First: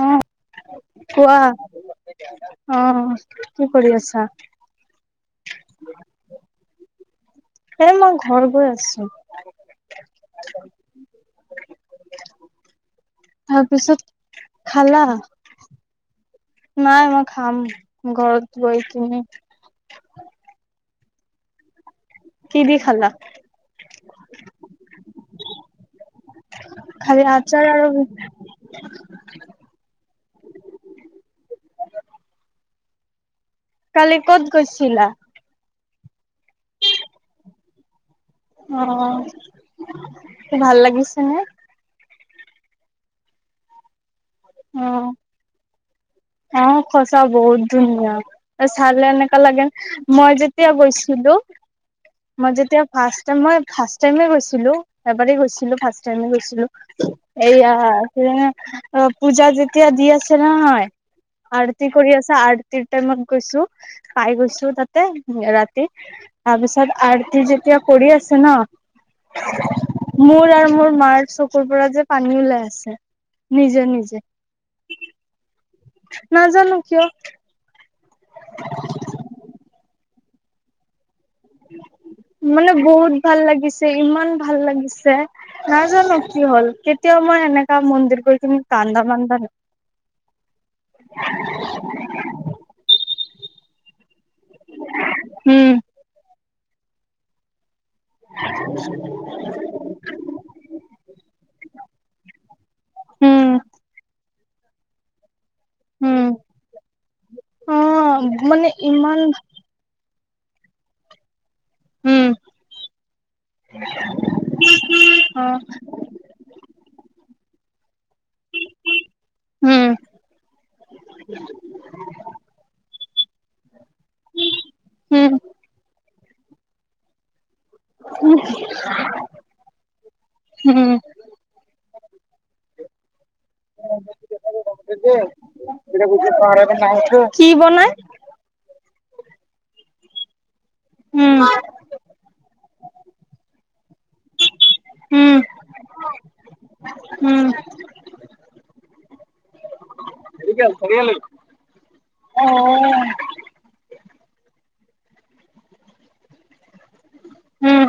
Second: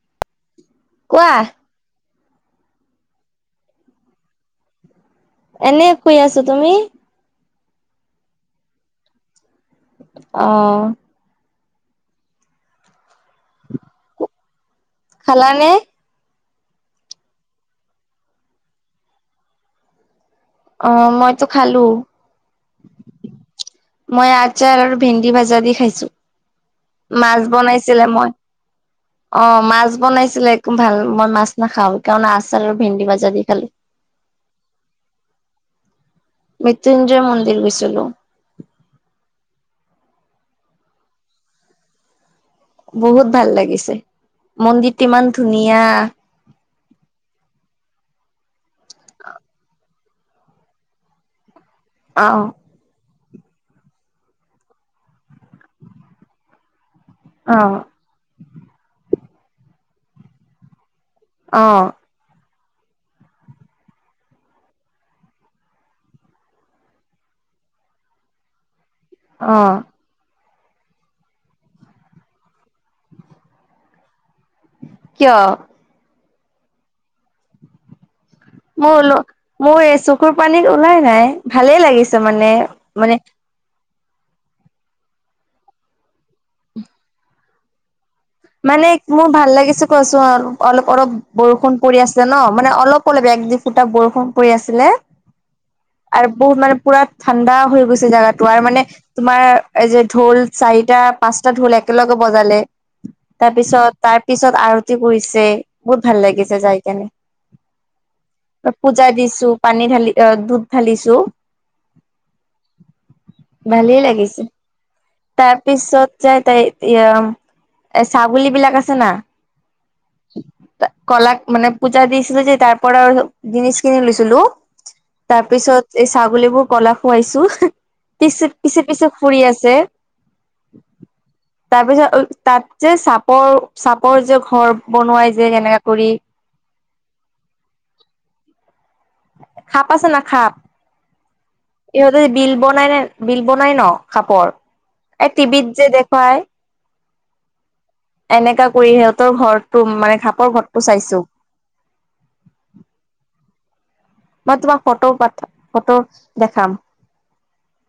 অ কোৱা। অ কি কৰি আছা? এনে শুই আছো তুমি। এ মই ঘৰ গৈ আছো। অহ। তাৰপিছত খালা? খালানে নাই মই খাম ঘৰত গৈ তুমি অ মইতো খালো কি দি খালা মই আচাৰ আৰু ভেন্দি ভাজা দি খাইছো খালি মাছ আচাৰ আৰু বনাইছিলে মই অ মাছ বনাইছিলে একো ভাল মই মাছ নাখাও সেই কাৰনে আচাৰ আৰু ভেন্দি ভাজা দি খালো কালি ক'ত গৈছিলা মৃত্যুঞ্জয় মন্দিৰ গৈছিলো অ ভাল লাগিছে নে বহুত ভাল লাগিছে অ মন্দিৰটো ইমান ধুনীয়া অ সচা বহুত ধুনীয়া চালে এনেকা লাগে মই যেতিয়া গৈছিলো আহ মই যেতিয়া ফা মই ফাৰ্ষ্ট টাইম এ গৈছিলো এবাৰেই গৈছিলো ফাৰ্ষ্ট টাইম এ গৈছিলো আহ এইয়া সেইয়া অ পূজা যেতিয়া দি আছে নহয় আহ আৰতি কৰি আছে আৰ ৰাতিৰ টাইমত গৈছো পাই গৈছো তাতে ৰাতি তাৰপিছত আৰতি যে যেতিয়া কৰি আছে ন অ মোৰ আৰু মোৰ মাৰ চকুৰ পৰা যে পানী ওলাই আছে নিজে নিজে কিয় নাজানো কিয় মোৰ ওল মোৰ এই চকুৰ পানী ওলাই নাই ভালেই লাগিছে মানে বহুত মানে ভাল লাগিছে ইমান ভাল লাগিছে নাজানো কি হল কেতিয়াও মই এনেকা মন্দিৰ গৈ কিনে মানে কান্দা মোৰ মান্দা নাই ভাল লাগিছে কোৱাচোন অলপ অলপ বৰষুণ পৰি আছে ন মানে অলপ অলপ একদিন যেতিয়া বৰষুণ পৰি আছিলে উম আৰু বহুত মানে পুৰা ঠাণ্ডা হৈ গৈছিল জেগাতো আৰু মানে তোমাৰ এই যে ঢোল চাৰিটা পাঁচটা ঢোল একেলগে বজালে তাৰ উম পিছত তাৰ পিছত আৰতি কৰিছে বহুত ভাল উম লাগিছে যাই অ মানে কেনে পূজা ইমান দিছো পানী ঢালিছো অ দুধ ধালিছো উম ভালেই লাগিছে অ তাৰপিছত যাই তাই এ এ ছাগলী বিলাক আছে না উম কলাক মানে পূজা দিছিলো যে তাৰ পৰা আৰু জিনিচ কিনি লৈছিলো হম তাৰ পিছত এই ছাগলী বোৰ ক'লা খুৱাইছো পিছে পিছে পিছে ফুৰি আছে উম তাৰপিছত তাত যে চাপৰ চাপৰ যে ঘৰ বনোৱাই যে এনেকা কৰি [unintelligible] কি বনাই [inaudible] খাপ আছে না খাপ উম ইহঁতে বিল বনাই নে বিল বনাই ন খাপৰ এ উম তিভিত যে দেখায় উম এনেকা কৰি সিহঁতৰ ঘৰটো মানে ঘাপৰ ঘৰটো চাইছো অ', মই তোমাক ফটো পাথা ফটো দেখাম। উম,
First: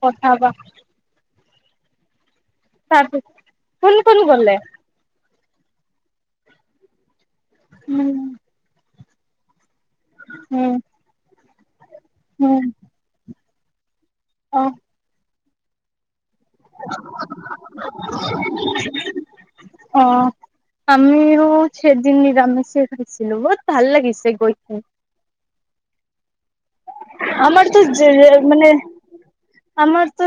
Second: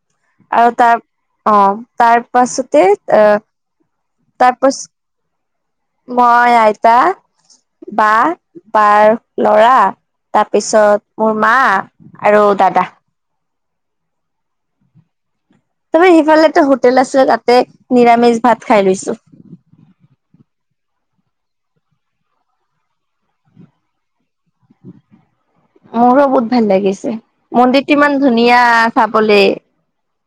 পথাবা। আৰু তাৰ অ', তাৰ পাছতে আহ কোন কোন গলে তাৰপাছ মই আইতা, বা, উম বাৰ ল'ৰা। উম তাৰপিছত মোৰ মা আৰু উম দাদা। অ'। তুমি সিফালে এটা হোটেল আছে, তাতে নিৰামিষ ভাত খাই লৈছো। অ আমিও চেইদিন নিৰামেষ খাইছিলো বহুত ভাল লাগিছে গৈকিনে। মোৰো বহুত ভাল লাগিছে আমাৰতো মন্দিৰটো ইমান ধুনীয়া মানে চাবলে। আমাৰতো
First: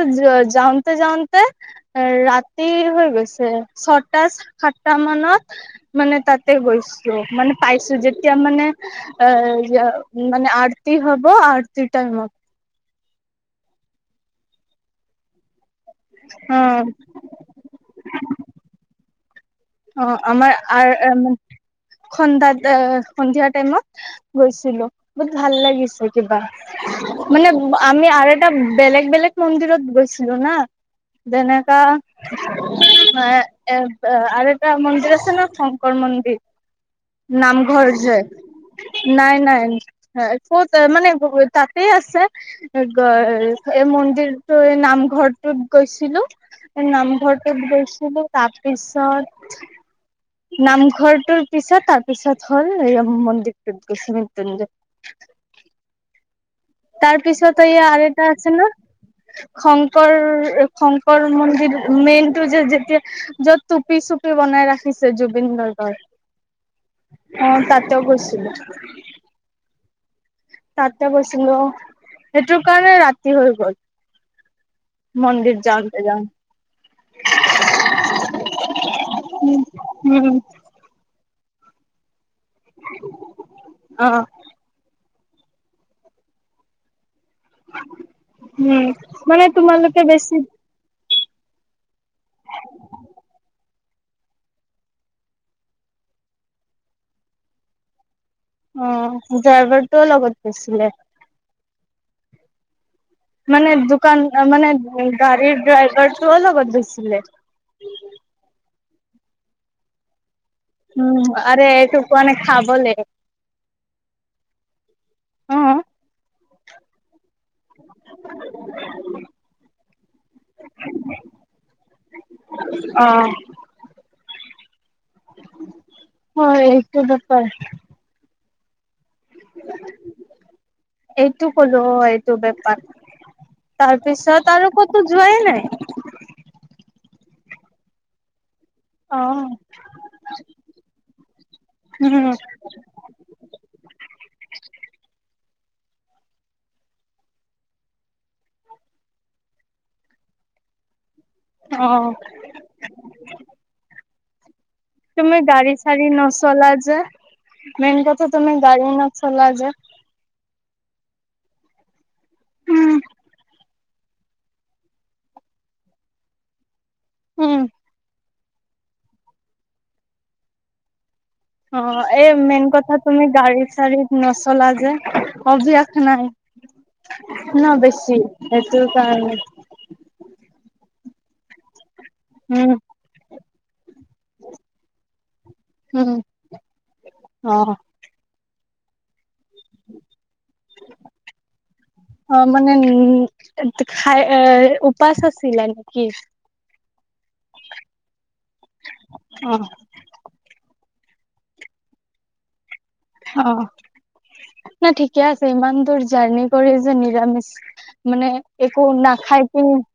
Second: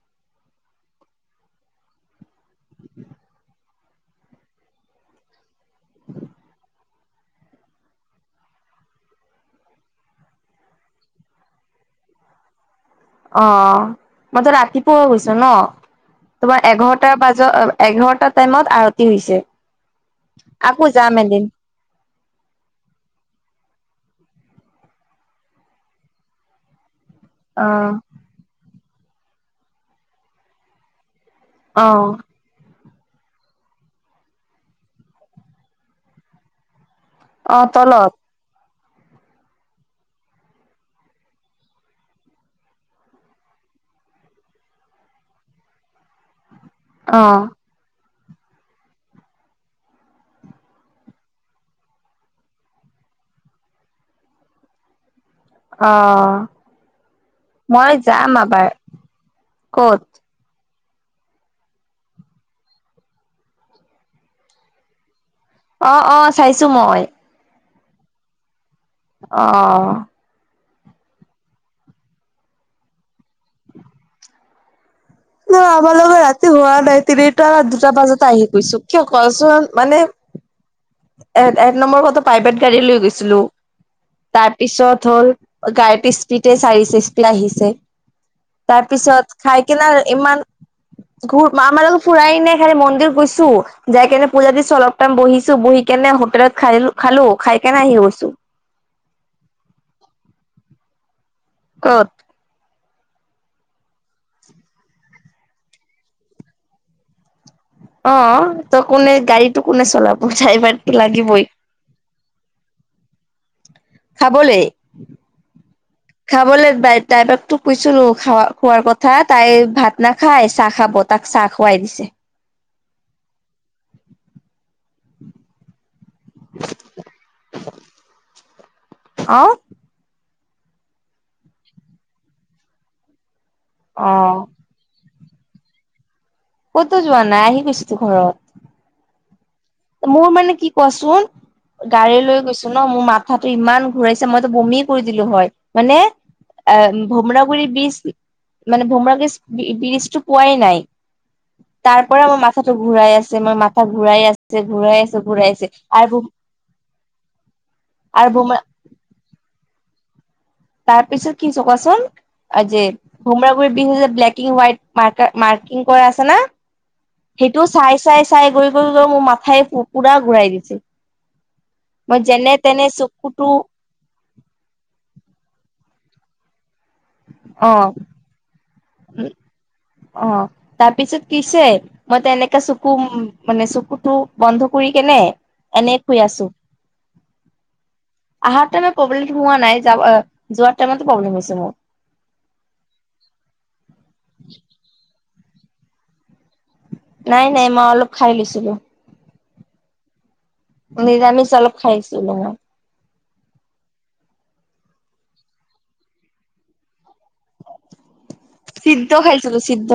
যাওঁতে যাওঁতে ৰাতি হৈ গৈছে। ছটা-সাতটা মানত মানে তাতে গৈছো। মানে পাইছো যেতিয়া মানে অ', মানে আৰতি হব। তিটাই অ', মই তো ৰাতিপুৱা গৈছো ন। অ তোমাৰ এঘাৰটাৰ বাজত এঘাৰটা টাইমত আৰতি হৈছে। অ', আমাৰ আকৌ যাম এদিন খন্দাত সন্ধিয়া টাইমত। গৈছিলো বহুত ভাল লাগিছে, কিবা মানে অ আমি আৰু এটা বেলেগ, বেলেগ মন্দিৰত গৈছিলো না যেনেকা অ এ, আৰু এটা মন্দিৰ আছে ন শংকৰ মন্দিৰ। অ নামঘৰ তলত যে। নাই, নাই ক'ত মানে তাতেই আছে। এই মন্দিৰটো এই নামঘৰটোত গৈছিলো, অ নামঘৰটোত গৈছিলো। তাৰপিছত নামঘৰটোৰ পিছত তাৰপিছত হ'ল এই মন্দিৰটোত গৈছোঁ মৃত্যুঞ্জয়। অ'। তাৰপিছত এই মই আৰু এটা যাম আছে ন আবাৰ ক'ত শংকৰ শংকৰ মন্দিৰ মেইন টো যে যেতিয়া য'ত টুপি- চুপি বনাই ৰাখিছে জু জুবিন অ গাৰ্গৰ অ চাইছো মই অ', তাতেও গৈছিলো। অ'। তাতে গৈছিলো সেইটো কাৰণে ৰাতি হৈ গ'ল। মন্দিৰ অ, আমাৰ যাওঁতে লগত যাওঁতে ৰাতি হোৱা নাই। তিনিটা দুটা বজতে আহি গৈছো, কিয় কচোন মানে উম এ, এক নম্বৰ কথা প্ৰাইভেট গাড়ী লৈ গৈছিলো, অ তাৰ পিছত ধল গাড়ীটো স্পিডে চাৰি আহিছে উম তাৰপিছত মানে খাই কিনাৰ তোমালোকে বেছি ইমান ঘ আমাৰ লগত ফুৰাই নে খালি মন্দিৰ গৈছো, যাই কেনে পূজা দিছো অলপাম বহিছো বহি কেনে হোটেলত খাই খালো খাই কেনে আহি গৈছোঁ। অ ড্ৰাইভাৰটোও লগত গৈছিলে। ক'ত? মানে দোকান মানে গাড়ীৰ ড্ৰাইভাৰটো অ লগত গৈছিলে। অ', ত কোনে গাড়ীটো কোনে চলাব। ড্ৰাইভাৰটো উম লাগিবই আৰেএইটো কোৱা নাই খাবলে। খাবলে। অ খাবলৈ বাই ড্ৰাইভাৰক তোক কৈছিলো খ খোৱাৰ কথা তাই ভাত নাখাই, চাহ খাব তাক চাহ খোৱাই দিছে। অ'। হয় এইটো বাপাৰ। অ'। এইটো কলো এইটো বেপাৰ, অ তাৰপিছত আৰু কতো যোৱায়েই নাই। ক'তো যোৱা নাই, আহি গৈচোতো ঘৰত। অ মোৰ মানে কি কুৱাচোন? গাড়ী উম লৈ গৈছো ন, মোৰ মাথাটো ইমান ঘূৰাইছে মইতো বমি কৰি দিলো হয়, হৈ নে। এহ, ভোমৰাাগুড়িৰ বীজ মানে ভোমৰাগুৰি বীজটো পোৱাই নাই। অ তাৰ পৰা মই মাথাটো ঘূৰাই আছে, মই মাথা ঘূৰাই আছে। ঘূৰাই আছে তুমি ঘূৰাই আছে গাড়ী চড়ী আৰু নছলা যে। মেইন কথা তমি আৰু গাড়ী নছলা যে। তাৰ পিছত কিছো কোৱাচোন, যে উম [unintelligible] [unintelligible] ব্লেকিং হোৱাইট মাৰ্কাৰ মাৰ্কিং কৰা আছে না উম সেইটোৱ চাই-চাই চাই গৈ- গৈ-গৈ মোৰ মাথাই পুৰা ঘূৰাই দিছে। অ, মই এই যেনে মেইন তেনে কথা তুমি চকুতো গাড়ী চাড়ীত নছলা যে। অভ্যাস নাই অ ন' বেছি সেটো কাৰণে। অ তাৰপিছত কৈ হৈছে মই তেনেকা উম চুকুম মানে চকুতো বন্ধ কৰি কেনে এনে উম, শুই অ, আহা টাইমে প্ৰব্লেম পোৱা নাই যাবা যোৱাৰ টাইমত প্ৰব্লেম হৈছে মোৰ। তে খাই এ উপাচ আছিলা নেকি? নাই-নাই মই অলপ খাই লৈছিলোঁ। অ', নিৰামিচ অলপ খাইছিলোঁ মই। অ, নাই ঠিকে আছে ইমান দূৰ জাৰ্ণি কৰি যে নিৰামিচ মানে একো সিদ্ধ নাখাই খাইছিলো পিনে সিদ্ধ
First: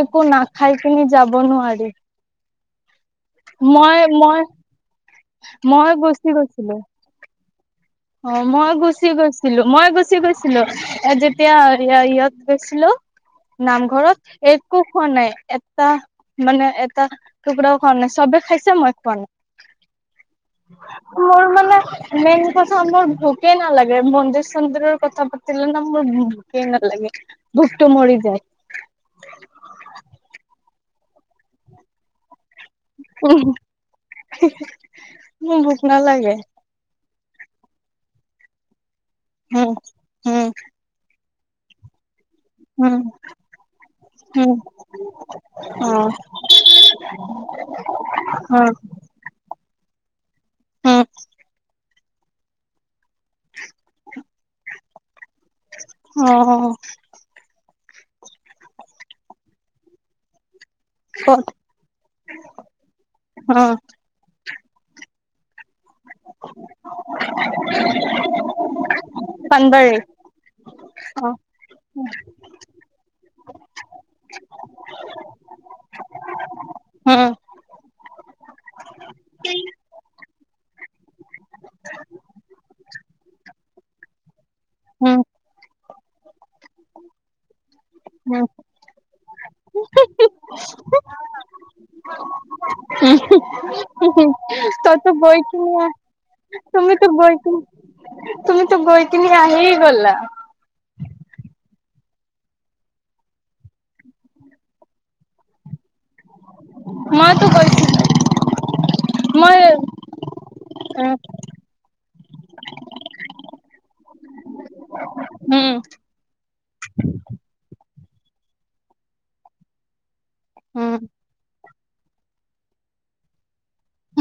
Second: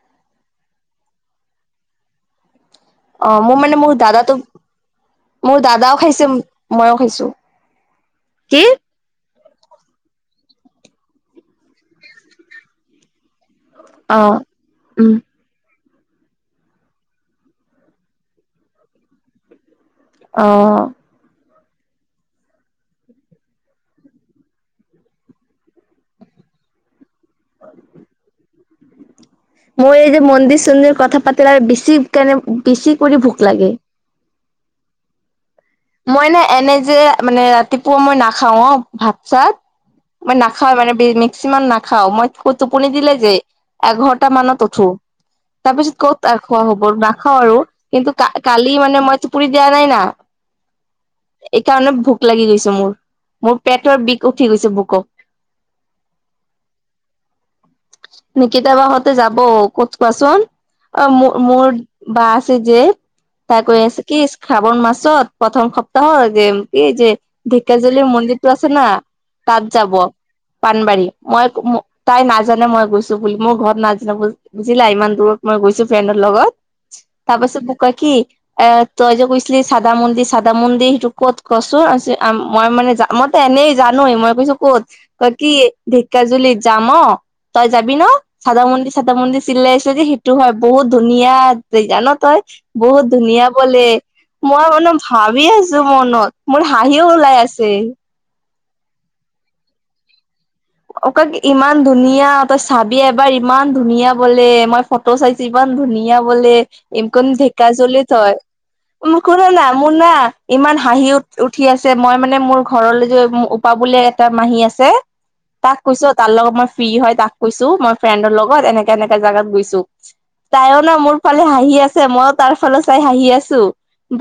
একো নাখাই পিনি যাব নোৱাৰি। অ মোৰ মানে মোৰ দাদাটো মই-মই মোৰ মই দাদাও খাইছে গুছি গৈছিলোঁ। মইও খাইছো। অ, কি? মই গুচি গৈছিলো - মই গুচি গৈছিলো এ যেতিয়া ইয়া-ইয়ত গৈছিলোঁ নামঘৰত অ'। একো খোৱা উম। নাই এত এটা মানে এটা টুকুৰাও খোৱা নাই চবে খাইছে মই খোৱা নাই। অ'। মোৰ মানে মেইন সঁচা মোৰ ভোকে নালাগে মন্দিৰ-চন্দিৰৰ কথা পাতিলে ন' মোৰ ভোকে নালাগে। ভোকটো মৰি যায়। মোৰ এই যে মন্দিৰ-চন্দিৰ কথা পাতিলে আৰু বেছিকেনে বেছি কৰি ভোক লাগে। হে হে মই এনে এনে যে মানে ৰাতিপুৱা মই নাখাও ভাত-চাত উম মই উম নাখাওঁ মানে বিৰ্নি চিমান নাখাওঁ, মই টোপনি উম দিলে যে এঘটা উম মানত উঠো। অ তাৰপিছত ক'ত আৰু খোৱা হ'ব নাখাওঁ আৰু কিন্তু কা অ কালি মানে মই টোপনি দিয়া নাই না উম এইকাৰণে ভোক লাগি গৈছে মোৰ। মোৰ পেটৰ বিষ উঠি গৈছে বুক'। অ নিকিতা বাহতে যাব ক'ত কোৱাচোন? অ মোৰ ক'ত মোৰ বা আছে যে তাই অ কৈ আছে কি শ্ৰাৱণ মাছত প্ৰথম সপ তাহ যেম এই যে ঢেকীয়াজুলি মন্দিৰটো আছে ন, তাত যাব। পানবাৰী পানবাৰী অ মই তাই নাজানে মই গৈছোঁ মোৰ ঘৰত নাজাব বুজিলা ইমান দূুৰৰত মই গৈছোঁ ফ্ৰেণ্ডৰ লগত উম তাৰ পাছত মোক কই কি এ তই যে কৈছিলি চাদা মন্দি চাদা মন্দিৰ সিটো ক'ত কছো আছে, মই মানে মই তো এনেই জানোয়ে মই কৈছো ক'ত উম ক কি ঢেকিয়াজুলি যাম অ তই যাবি ন, উম চাদ মন্দিৰ চাদ মন্দিৰ চিলাই আছ' যে সেইটো হয়। বহুত ধুনীয়া জেগা ন তই বহুত ধুনীয়া বলে, মই বোলো তইতো গৈ ভাবি আছোঁ কিনে মনত মোৰ হাঁহি তুমিতো গৈ ওলাই কিনে আছে। তুমিতো গৈকিনি আহি গ'লা অ'ক ইমান ধুনীয়া তই চাবি এবাৰ ইমান ধুনীয়া বলে, মই ফটো চাইছোঁ ইমান ধুনী নীয়া বোলি, ইনকম মইতো গৈছিলো ঢেকীয়াজুলিত হয়। কোনো কোনো মই নাই, মোৰ না, ইমান হাঁহি উম উঠ উঠি আছে। মই মানে মোৰ ঘৰলৈ যে উ পা বোলে এটা মাহী আছে। উম তাক কৈছোঁ, তাৰ লগত মই ফ্ৰী হয়। তাক কৈছোঁ, মই ফ্ৰেণ্ডৰ লগত এনেকে এনেকা জাগাত গৈছোঁ। তাইও উম ন, মোৰ ফালে হাঁহি আছে, মইও তাৰ ফালে চাই হাঁহি আছোঁ।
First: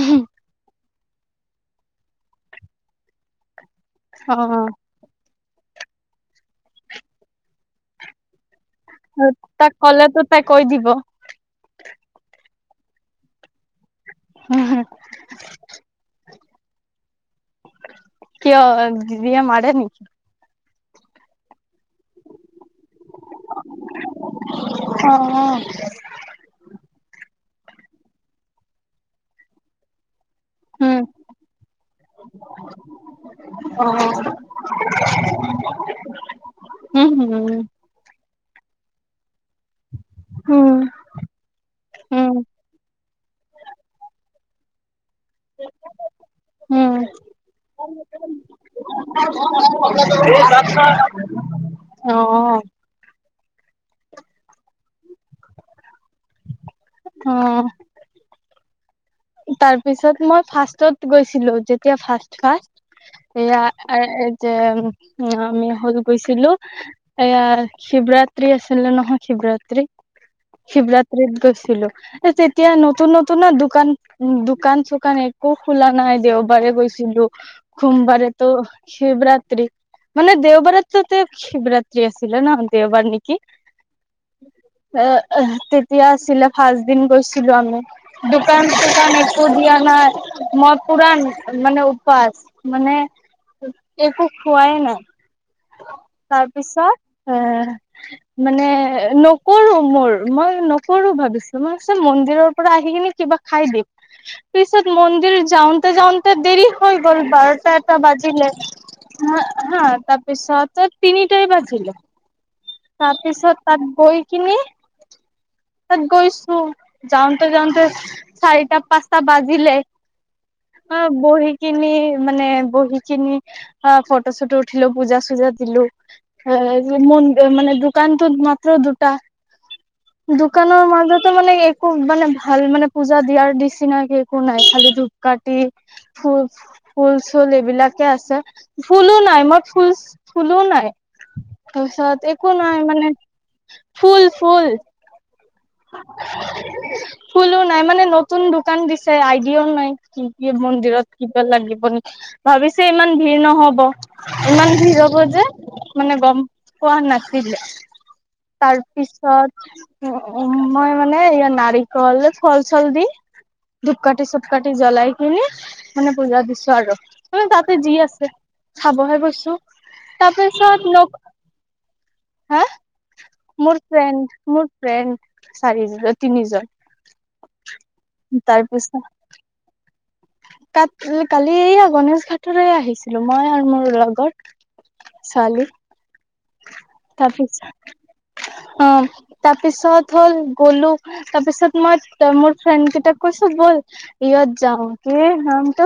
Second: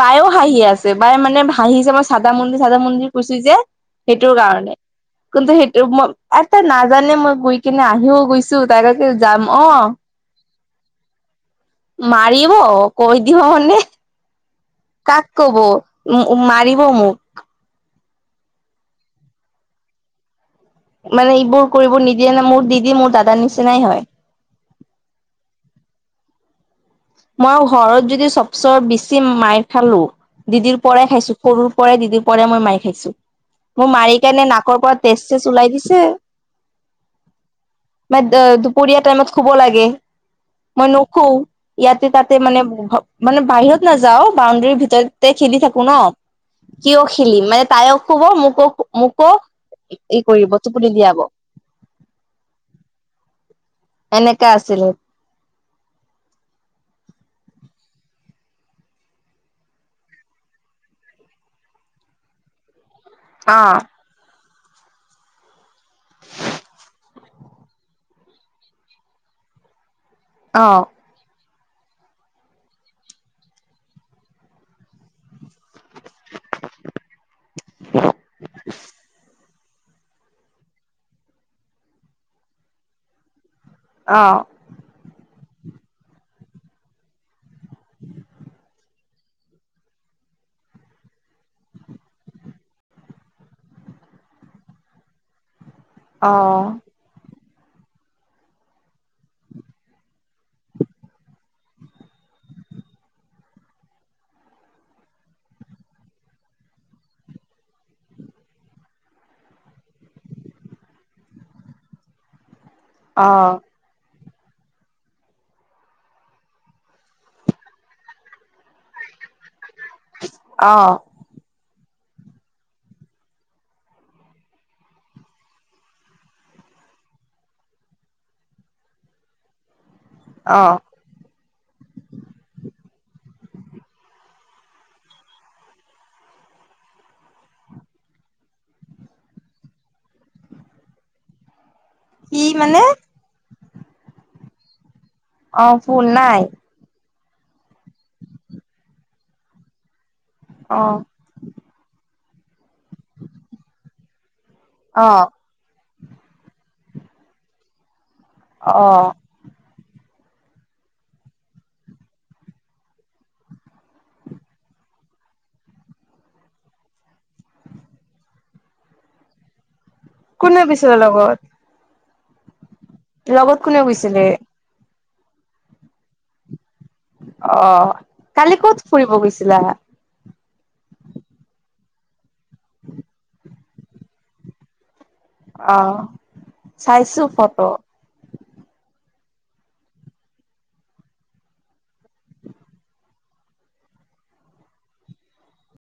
বায়ো হাঁহি আছে। বায় মানে হাঁহিছে। মই চাদা মন্দিৰ, চাদা মন্দিৰ কৈছোঁ যে। সেইটোৰ কাৰণে, অ কিন্তু, সেইটো মই এটা নাজানো, মই গৈ কিনে আহিও গৈছোঁ। চো' তাকাকে যাম তাক অ'। ক'লেতো তাই কৈ দিব মাৰিব কৈ দিব মানে? কাক ক'ব, উম মাৰিব মোক? কিয় দিদিয়ে মাৰে নিকি? মানে, এইবোৰ কৰিব নিদিয়ে না? মোৰ দিদি মোৰ দাদাৰ নিচিনাই হয়। উম মই ঘৰত যদি চবছে বেছি মাইৰ খালোঁ। দিদিৰ উম পৰাই খাইছোঁ। সৰুৰ পৰাই দিদিৰ পৰাই মই মাইৰ খাইছোঁ। মোৰ মাৰি কেনে নাকৰ পৰা তেজ, তেজ ওলাই দিছে। অ', উম দুপৰীয়া টাইমত শুব লাগে, উম মই নুশুওঁ। ইয়াতে-তাতে, মানে-মানে, বাহিৰত নাযাওঁ, বাউণ্ডৰীৰ ভিতৰতে খেলি থাকোঁ ন। উম কিয় খেলিম মানে, তাইও শুব, মো ক মো ক এই কৰিব টোপনি দিয়াব। অ'। এনেকা আছিলে। অ'। তাৰ পিছত মই ফাৰ্ষ্টত গৈছিলোঁ, যেতিয়া ফাৰ্ষ্ট ফাৰ্ষ্ট। অ এয়া যে আমি হেৰি গৈছিলোঁ। এয়া শিৱৰাত্ৰি আছিলে নহয়, শিৱৰাত্ৰি, অ শিৱৰাত্ৰিত গৈছিল। তেতিয়া নতুন নতুন দোকান, দোকান-চোকান একো খোলা নাই। দেওবাৰে গৈছিলোঁ। সোমবাৰেতো শিৱৰাত্ৰি মানে, দেওবাৰতোতে শিৱৰাত্ৰি আছিল ন? দেওবাৰ নিকি? অ'। তেতিয়া আছিলে, ফাৰ্ষ্ট দিন গৈছিলোঁ আমি দোকান একো দিয়া নাই মই পুৰান মানে উপাস মানে। একো খোৱাই নাই, অ তাৰপিছত এ মানে নকৰোঁ মোৰ, মই নকৰোঁ ভাবিছোঁ, মই মন্দিৰৰ পৰা আহি কিনে কিবা খাই দিম, পিছত মন্দিৰ যাওঁতে যাওঁতে দেৰি হৈ গ'ল, বাৰটা-এটা বা বাজিলে মই হা তাত পিছতে তিনিটাই বাজিল, তাৰপিছত অ তাত গৈ কিনি তাত গৈছোঁ, যাওঁতে যাওঁতে চাৰিটা-পাঁচটা বাজিলে। অ'। কিনি মানে বহি কিনি, ফটো-ছটো উঠিলোঁ, পূজা-চুজা দিলোঁ। মানে দোকানতো মাত্ৰ দুটা। অ' দোকানৰ মাজতো, মানে, একো, মানে, ভাল, মানে পূজা দিয়াৰ নিচিনাকে একো নাই, খালি ধূপকাঠি, ফুল-ফুল, চুল, এইবিলাক আছে, ফুলো নাই, মই ফুল, ফুলো নাই। একো নাই মানে ফুল-ফুল। অ ফুল নাই ফুলো নাই মানে নতুন দোকান দিছে আইডিয়াও নাই কি ই অ' মন্দিৰত কিবা লাগিব ন ভাবিছে ইমান ভিৰ নহব ইমান ভিৰ হব অ' যে মানে গম পোৱা নাছিলে অ' তাৰপিছত উম, মই মানে ই নাৰিকল ফল-চল দি, ধূপকাঠি-চুপকাঠি জ্বলাই কিনি মানে পূজা দিছো আৰু মানে তাতে যি আছে। খাবহে গৈছো, কোনে তাৰপিছত গৈছিলে ন। লগত? হা? লগত কোনে মোৰ গৈছিলে? ফ্ৰেণ্ড, মোৰ ফ্ৰেণ্ড চাৰি, তিনিজন। অ' কালি ক'ত ফুৰিব গৈছিলা? কাত কালি এইয়া গনেশগুৰি ফালেই আহিছিলো মই আৰু মোৰ লগৰ। অ'। চাইছো ফটো। তাৰপিছ অঁ তাৰ পিছত হ'ল গ'লো তাৰপিছত মই মোৰ ফ্ৰেণ্ড কেইটাক কৈছো ব'ল যাও সেই